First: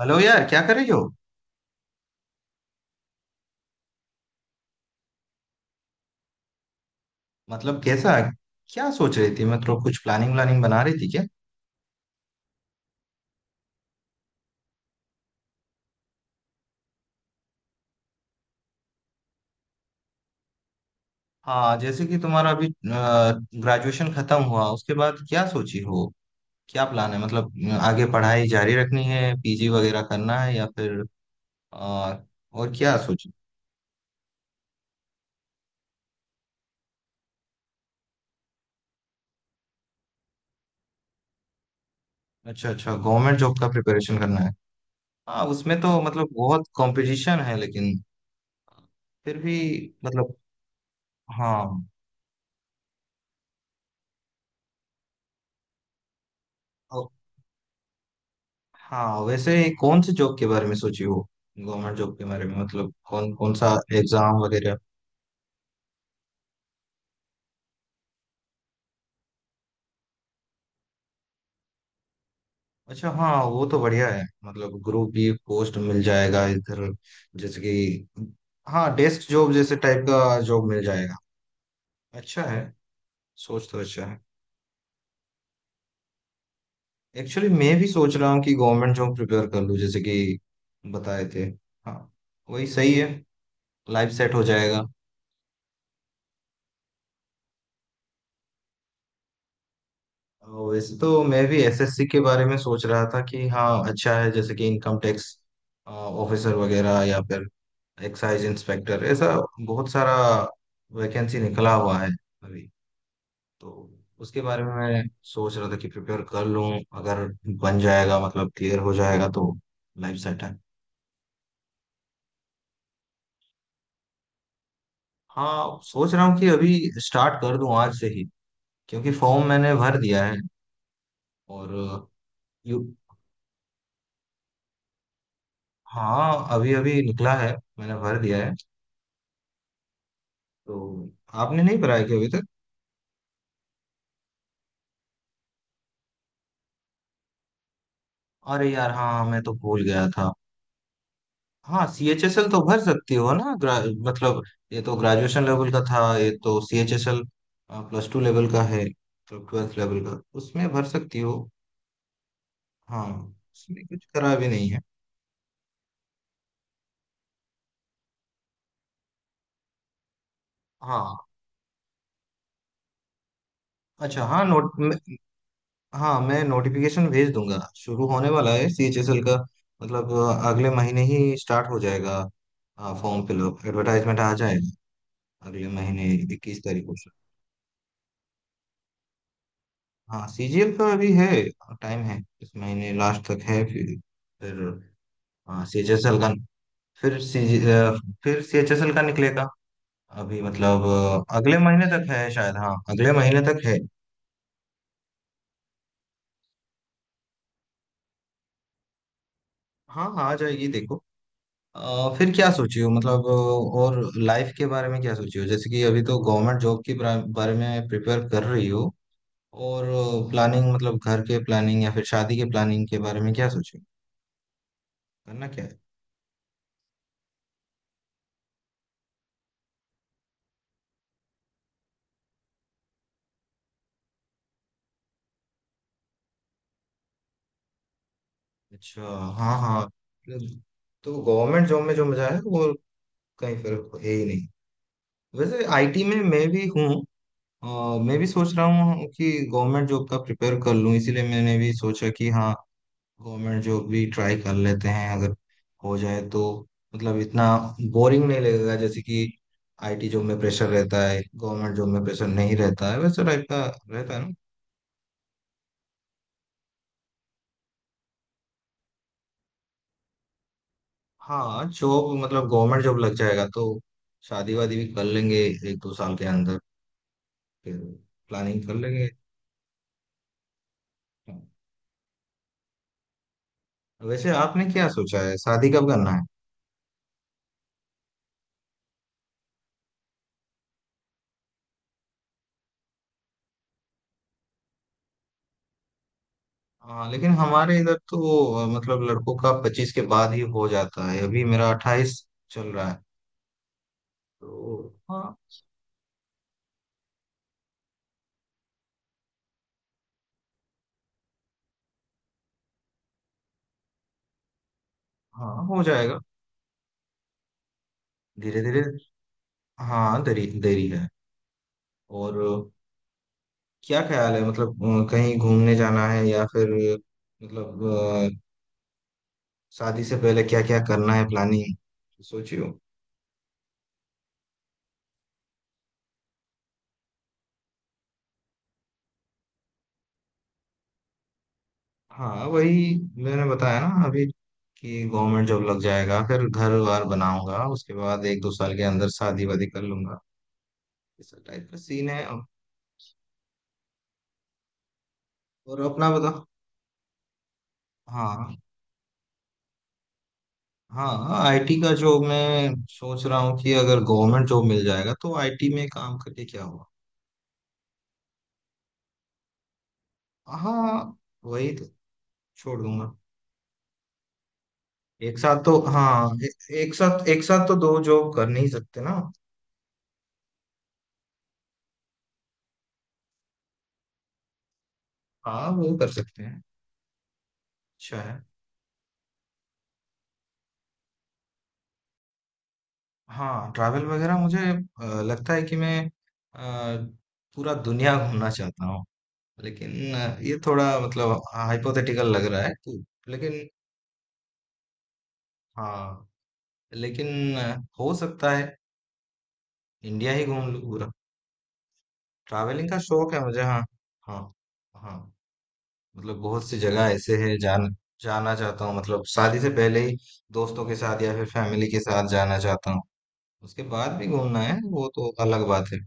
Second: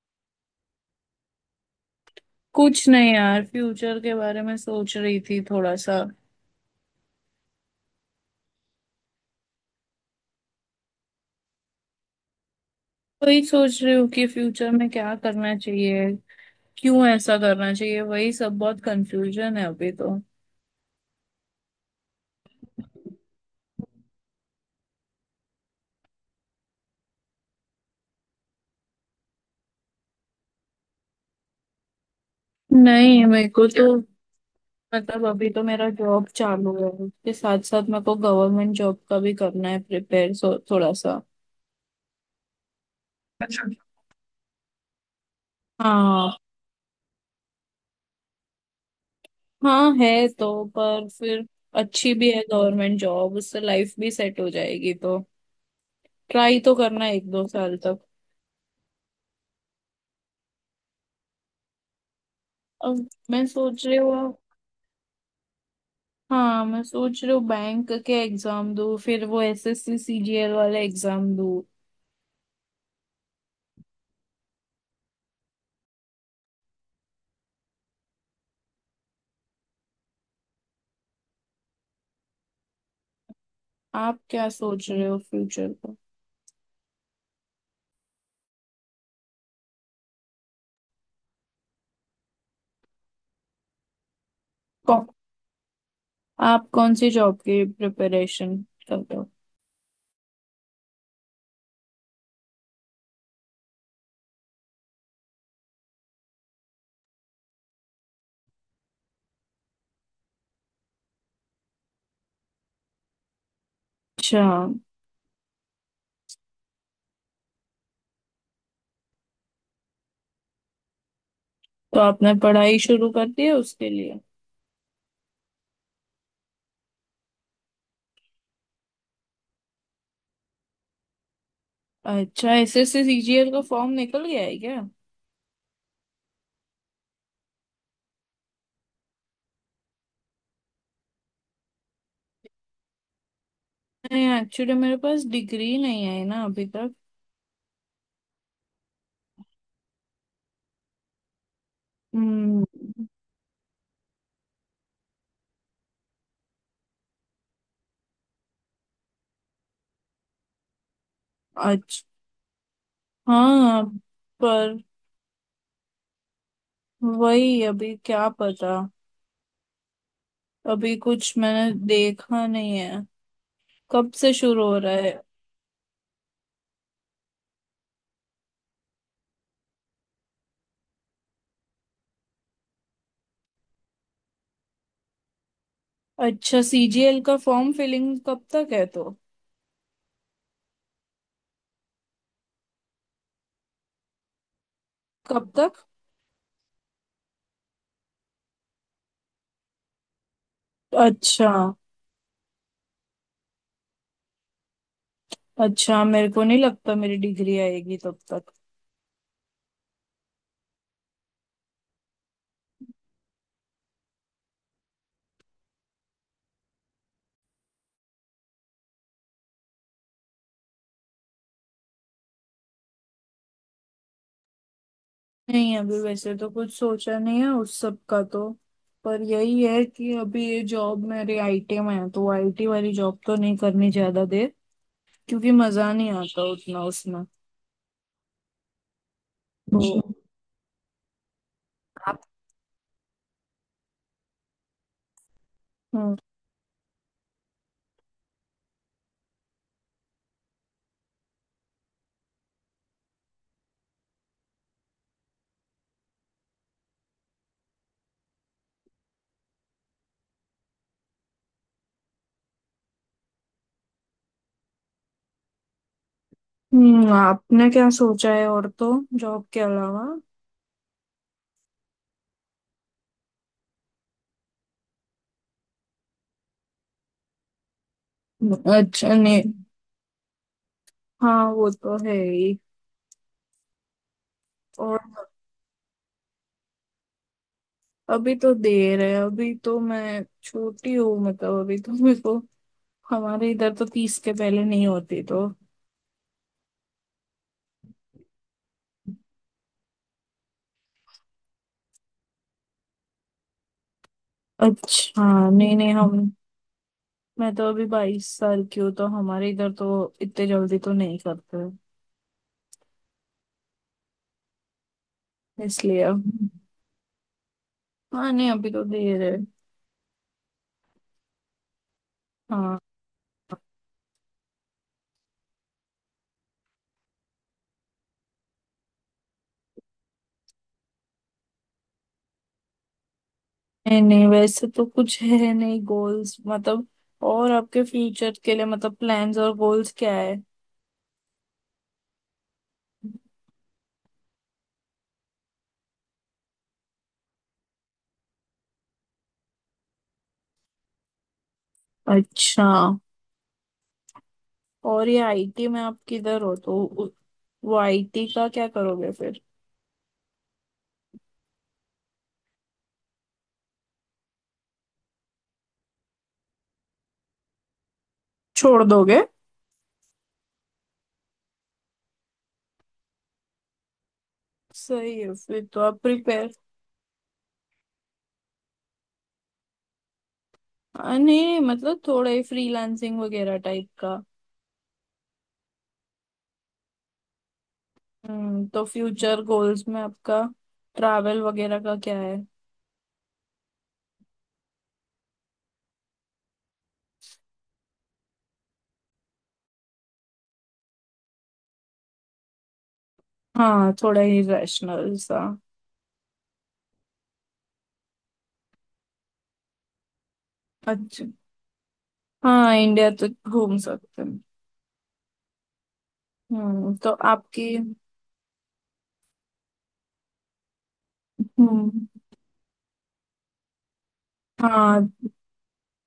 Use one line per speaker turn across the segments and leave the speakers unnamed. Hello यार, क्या कर रही हो।
कुछ नहीं यार, फ्यूचर के बारे में सोच रही थी थोड़ा सा।
मतलब कैसा? क्या सोच रही थी, मतलब कुछ प्लानिंग व्लानिंग बना रही थी क्या।
वही सोच रही हूँ कि फ्यूचर में क्या करना चाहिए, क्यों ऐसा करना चाहिए, वही सब। बहुत कंफ्यूजन है अभी तो।
हाँ, जैसे कि तुम्हारा अभी ग्रेजुएशन खत्म हुआ उसके बाद क्या सोची हो, क्या प्लान है, मतलब आगे पढ़ाई जारी रखनी है, पीजी वगैरह करना है या फिर अ, और क्या
नहीं,
सोची।
मेरे को तो मतलब अभी तो मेरा जॉब चालू है, उसके साथ साथ मेरे को गवर्नमेंट जॉब का भी करना है प्रिपेयर, सो थोड़ा सा।
अच्छा अच्छा, गवर्नमेंट जॉब का प्रिपरेशन करना है। हाँ, उसमें तो मतलब
हाँ।
बहुत कंपटीशन है, लेकिन फिर भी।
हाँ है
मतलब,
तो, पर फिर
हाँ।
अच्छी भी है गवर्नमेंट जॉब, उससे लाइफ भी सेट हो जाएगी, तो ट्राई तो करना है एक दो साल तक।
हाँ वैसे, कौन से जॉब के बारे में सोची हो, गवर्नमेंट जॉब के बारे में, मतलब
अब
कौन
मैं
कौन सा
सोच रही हूँ।
एग्जाम वगैरह।
हाँ, मैं सोच रही हूँ बैंक के एग्जाम दो, फिर वो एसएससी सीजीएल वाला एग्जाम दो।
अच्छा हाँ, वो तो बढ़िया है, मतलब ग्रुप बी पोस्ट मिल जाएगा इधर, जैसे कि, हाँ डेस्क जॉब जैसे टाइप का जॉब मिल जाएगा। अच्छा है, सोच तो अच्छा है।
आप क्या सोच रहे हो फ्यूचर का?
एक्चुअली मैं भी सोच रहा हूँ कि गवर्नमेंट जॉब प्रिपेयर कर लूँ, जैसे कि बताए थे। हाँ वही सही है, लाइफ सेट हो जाएगा।
कौन आप कौन सी जॉब की प्रिपरेशन कर रहे हो?
वैसे तो मैं भी एसएससी के बारे में सोच रहा था कि हाँ अच्छा है, जैसे कि इनकम टैक्स ऑफिसर वगैरह, या फिर एक्साइज इंस्पेक्टर, ऐसा बहुत सारा वैकेंसी निकला हुआ है अभी। तो उसके
अच्छा।
बारे में मैं सोच रहा था कि प्रिपेयर कर लूँ, अगर बन जाएगा मतलब क्लियर हो जाएगा तो लाइफ सेट है।
तो आपने पढ़ाई शुरू कर दी है उसके लिए?
हाँ, सोच रहा हूँ कि अभी स्टार्ट कर दूँ आज से ही, क्योंकि फॉर्म मैंने भर दिया है और।
अच्छा,
यू,
एसएससी सीजीएल का फॉर्म निकल गया है क्या?
हाँ अभी अभी निकला है, मैंने भर दिया है। तो आपने नहीं भरा है क्या अभी तक।
नहीं, एक्चुअली मेरे पास डिग्री नहीं आई ना अभी तक।
अरे यार, हाँ मैं तो भूल गया था। हाँ सी एच एस एल तो
हम्म।
भर सकती हो ना। मतलब, ये तो ग्रेजुएशन लेवल का था, ये तो C H S L plus two level का है, तो ट्वेल्थ लेवल का, उसमें भर सकती हो।
अच्छा।
हाँ,
हाँ।
उसमें कुछ करा भी नहीं
पर
है।
वही, अभी क्या पता, अभी
हाँ।
कुछ मैंने देखा नहीं है। कब
अच्छा
से
हाँ,
शुरू हो रहा है?
हाँ मैं नोटिफिकेशन भेज दूंगा, शुरू होने वाला है सी एच एस एल का। मतलब अगले महीने ही स्टार्ट हो जाएगा। हाँ, फॉर्म फिलअप एडवर्टाइजमेंट आ जाएगा, अगले महीने
अच्छा,
21 तारीख को।
सीजीएल का फॉर्म फिलिंग कब तक है तो?
हाँ सीजीएल का अभी है, टाइम है, इस महीने लास्ट तक है, फिर फिर
कब
हाँ
तक?
सीएचएसएल का, फिर सी फिर सीएचएसएल का निकलेगा अभी, मतलब
अच्छा।
अगले महीने तक है शायद, हाँ अगले महीने तक है।
अच्छा, मेरे को नहीं लगता मेरी डिग्री आएगी तब तक।
हाँ हाँ, आ जाएगी देखो। फिर क्या सोची हो, मतलब और लाइफ के बारे में क्या सोची हो, जैसे कि अभी तो गवर्नमेंट जॉब के बारे बारे में प्रिपेयर कर रही हो, और प्लानिंग, मतलब घर के प्लानिंग या फिर शादी के प्लानिंग के बारे में क्या सोची हो? करना क्या
नहीं,
है।
अभी वैसे तो कुछ सोचा नहीं है उस सब का तो। पर यही है कि अभी ये जॉब मेरी आईटी में है, तो आईटी वाली जॉब तो नहीं करनी ज्यादा देर, क्योंकि मजा नहीं आता उतना उसमें।
अच्छा हाँ हाँ,
तो जी।
मतलब, तो गवर्नमेंट जॉब में जो
आप।
मजा है वो कहीं फर्क है ही नहीं। वैसे आईटी में
हम्म।
मैं भी हूँ। अ, मैं भी सोच रहा हूँ कि गवर्नमेंट जॉब का प्रिपेयर कर लूँ, इसीलिए मैंने भी सोचा कि हाँ, गवर्नमेंट जॉब भी ट्राई कर लेते हैं, अगर हो जाए तो, मतलब इतना बोरिंग नहीं लगेगा, जैसे कि आईटी जॉब में प्रेशर रहता है, गवर्नमेंट जॉब में प्रेशर नहीं रहता है वैसे टाइप का, रहता है ना।
आपने क्या सोचा है और, तो जॉब के अलावा?
हाँ, जॉब मतलब गवर्नमेंट जॉब लग जाएगा तो शादी वादी भी कर लेंगे एक दो साल के अंदर, फिर प्लानिंग कर लेंगे।
अच्छा। नहीं, हाँ वो तो है ही।
वैसे आपने क्या सोचा
और
है, शादी कब करना है।
अभी तो देर है, अभी तो मैं छोटी हूँ, मतलब अभी तो मेरे को, हमारे इधर तो 30 के पहले नहीं होती तो।
हाँ लेकिन हमारे इधर तो मतलब लड़कों का 25 के बाद ही हो जाता है, अभी मेरा 28 चल रहा है, तो
अच्छा,
हाँ।
नहीं नहीं, हम मैं तो अभी 22 साल की हूँ, तो हमारे इधर तो इतने जल्दी तो नहीं करते,
हाँ हो
इसलिए
जाएगा
अब, हाँ नहीं,
धीरे
अभी
धीरे।
तो देर है।
हाँ, देरी देरी है। और
हाँ।
क्या ख्याल है, मतलब कहीं घूमने जाना है या फिर, मतलब अ, शादी से पहले क्या क्या करना है, प्लानिंग सोचियो।
नहीं नहीं, वैसे तो कुछ है नहीं गोल्स, मतलब। और आपके फ्यूचर के लिए मतलब प्लान्स और गोल्स क्या है?
हाँ वही, मैंने बताया ना अभी कि गवर्नमेंट जॉब लग जाएगा, फिर घर वार बनाऊंगा, उसके बाद एक दो साल के अंदर शादी वादी कर लूंगा, इस टाइप का सीन है।
अच्छा। और ये आईटी
और
में आप
अपना बता।
किधर हो तो वो आईटी का
हाँ।
क्या करोगे फिर?
हाँ आईटी का जॉब मैं सोच रहा हूँ कि अगर गवर्नमेंट जॉब मिल जाएगा तो आईटी में काम करके क्या हुआ।
छोड़ दोगे?
हाँ वही तो, छोड़ दूंगा।
सही है
एक साथ
फिर
तो
तो आप
हाँ,
प्रिपेयर।
एक साथ तो दो जॉब कर नहीं सकते ना।
नहीं मतलब थोड़ा ही फ्रीलांसिंग वगैरह टाइप का।
हाँ वो कर सकते हैं, अच्छा है।
हम्म, तो फ्यूचर गोल्स में आपका ट्रैवल वगैरह का क्या है?
हाँ ट्रैवल वगैरह मुझे लगता है कि मैं अ, पूरा दुनिया घूमना चाहता हूँ, लेकिन ये थोड़ा मतलब हाइपोथेटिकल लग रहा है कि, लेकिन।
हाँ, थोड़ा ही रैशनल सा।
हाँ, लेकिन हो सकता है इंडिया ही घूम लूँ पूरा।
अच्छा। हाँ,
ट्रैवलिंग का
इंडिया तो
शौक है मुझे,
घूम
हाँ
सकते हैं।
हाँ हाँ। मतलब बहुत सी
हम्म,
जगह
तो
ऐसे है,
आपकी।
जान जाना चाहता हूँ, मतलब शादी से पहले ही दोस्तों के साथ या फिर फैमिली के
हम्म।
साथ जाना चाहता हूँ। उसके बाद भी घूमना है, वो
हाँ,
तो अलग बात है।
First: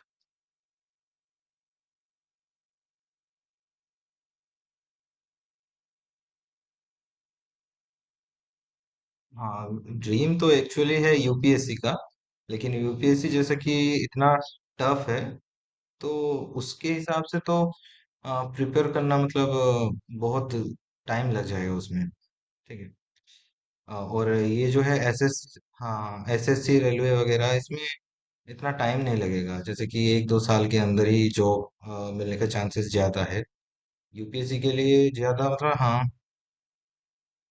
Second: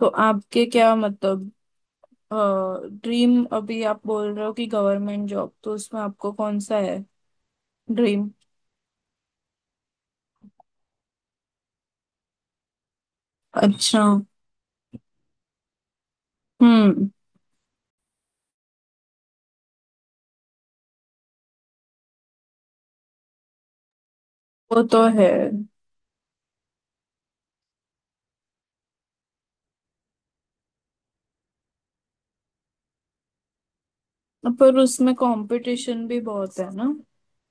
तो आपके क्या मतलब ड्रीम, अभी आप बोल रहे हो कि गवर्नमेंट जॉब, तो उसमें आपको कौन सा है ड्रीम?
हाँ। ड्रीम तो एक्चुअली है यूपीएससी का, लेकिन यूपीएससी जैसे कि
अच्छा।
इतना टफ है तो उसके
हम्म।
हिसाब से तो प्रिपेयर करना, मतलब बहुत टाइम लग जाएगा उसमें। ठीक है। और ये जो
वो
है
तो है,
एसएस हाँ एसएससी रेलवे वगैरह, इसमें इतना टाइम नहीं लगेगा, जैसे कि एक दो साल के अंदर ही जॉब मिलने का चांसेस ज्यादा है, यूपीएससी के
पर
लिए
उसमें
ज्यादा, मतलब हाँ।
कंपटीशन भी बहुत है ना।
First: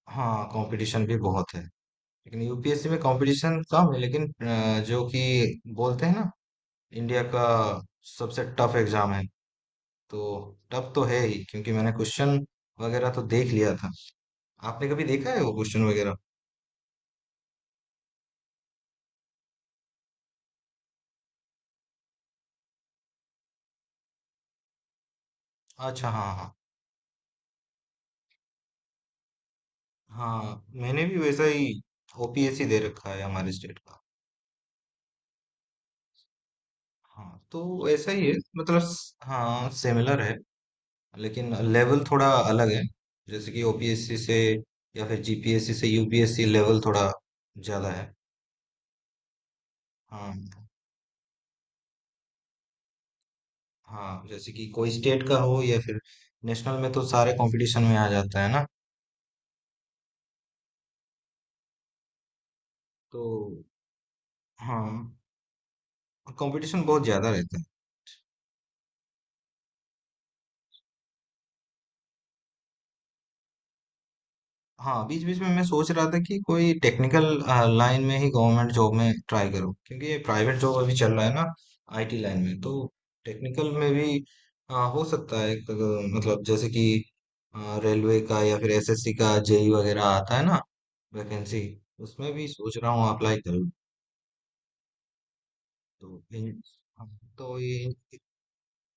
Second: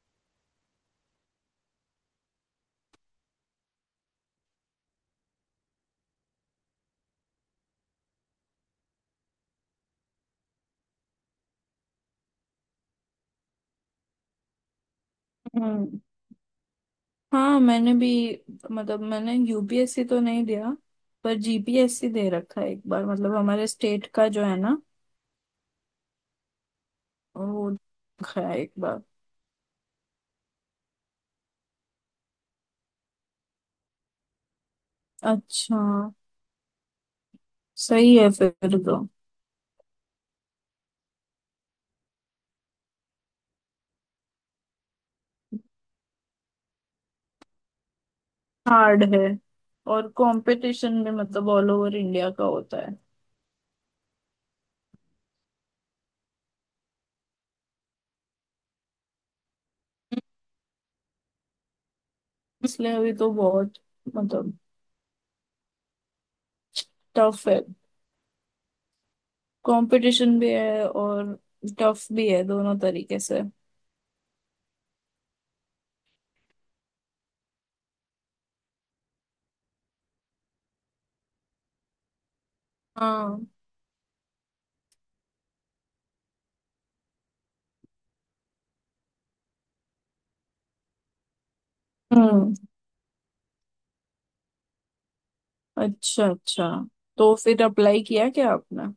हाँ कंपटीशन भी बहुत है, लेकिन यूपीएससी में कंपटीशन कम है, लेकिन जो कि बोलते हैं ना इंडिया का सबसे टफ एग्जाम है, तो टफ तो है ही, क्योंकि मैंने क्वेश्चन वगैरह तो देख लिया था। आपने कभी देखा है वो क्वेश्चन
हम्म।
वगैरह।
हाँ, मैंने भी, मतलब मैंने यूपीएससी तो नहीं दिया, पर जीपीएससी दे रखा है एक बार, मतलब हमारे स्टेट का जो है ना,
अच्छा हाँ हाँ।
वो रखा है एक बार।
हाँ मैंने भी वैसा ही ओपीएससी दे रखा है, हमारे स्टेट का।
अच्छा।
हाँ तो ऐसा
सही
ही
है
है,
फिर
मतलब
तो।
हाँ सिमिलर है। लेकिन लेवल थोड़ा अलग है, जैसे कि ओपीएससी से या फिर जीपीएससी से यूपीएससी लेवल थोड़ा ज्यादा है।
हार्ड है, और
हाँ
कंपटीशन भी मतलब ऑल ओवर इंडिया का होता है,
हाँ, जैसे कि कोई स्टेट का हो या फिर नेशनल में तो सारे कंपटीशन में आ जाता है ना।
इसलिए अभी
तो
तो बहुत, मतलब
हाँ, कंपटीशन बहुत ज्यादा
टफ
रहता
है।
है।
कंपटीशन भी है और टफ भी है, दोनों तरीके से।
हाँ बीच बीच में मैं सोच रहा था कि कोई टेक्निकल लाइन में ही गवर्नमेंट जॉब में ट्राई करूँ, क्योंकि ये प्राइवेट जॉब अभी चल रहा है ना आईटी लाइन में, तो
हाँ।
टेक्निकल में भी हो सकता है मतलब जैसे कि रेलवे का या फिर एसएससी का जेई वगैरह आता है ना वैकेंसी, उसमें भी
हम्म,
सोच रहा हूँ अप्लाई करूँ। तो
अच्छा अच्छा।
हाँ,
तो
तो
फिर
ये।
अप्लाई किया क्या आपने?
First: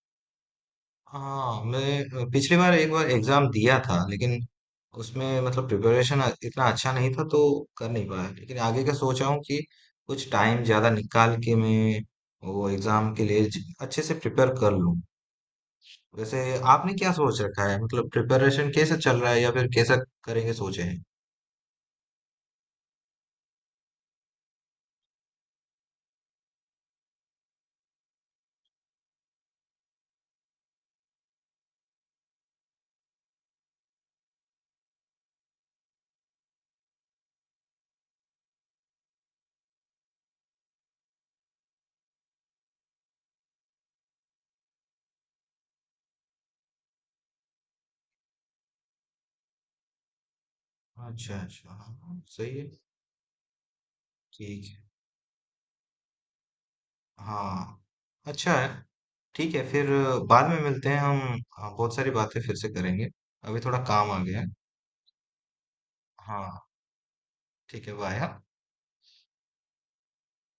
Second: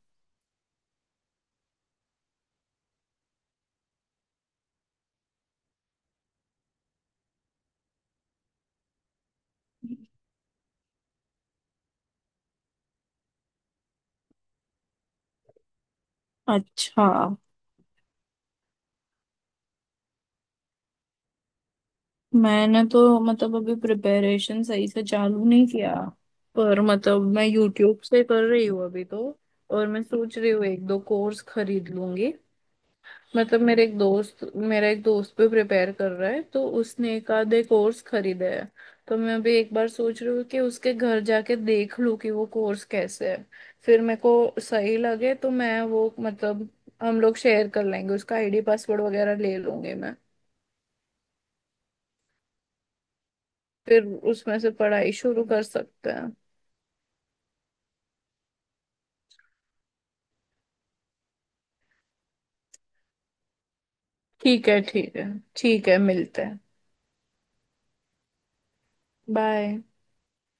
हाँ मैं पिछली बार एक बार एग्जाम दिया था, लेकिन उसमें मतलब प्रिपरेशन इतना अच्छा नहीं था तो कर नहीं पाया, लेकिन आगे का सोच रहा हूँ कि कुछ टाइम ज्यादा निकाल के मैं वो एग्जाम के लिए अच्छे से प्रिपेयर कर लूँ। वैसे आपने
अच्छा,
क्या सोच रखा है, मतलब प्रिपरेशन कैसे चल रहा है या फिर कैसा करेंगे सोचे हैं।
मैंने तो मतलब अभी प्रिपरेशन सही से चालू नहीं किया, पर मतलब मैं यूट्यूब से कर रही हूँ अभी तो। और मैं सोच रही हूँ एक दो कोर्स खरीद लूंगी, मतलब मेरे एक दोस्त मेरा एक दोस्त भी प्रिपेयर कर रहा है, तो उसने एक आधे कोर्स खरीदे है। तो मैं अभी एक बार सोच रही हूँ कि उसके घर जाके देख लूँ कि वो कोर्स कैसे है। फिर मेरे को सही लगे तो मैं वो, मतलब हम लोग शेयर कर लेंगे, उसका आईडी पासवर्ड वगैरह ले लूंगी मैं।
अच्छा अच्छा हाँ, सही है।
फिर उसमें
ठीक
से
है।
पढ़ाई शुरू कर सकते हैं।
हाँ अच्छा है। ठीक है, फिर बाद में मिलते हैं हम। हाँ, बहुत सारी बातें फिर से करेंगे, अभी थोड़ा काम आ गया है।
ठीक है, ठीक है। ठीक है, मिलते
हाँ
हैं।
ठीक है, वो आया।
बाय।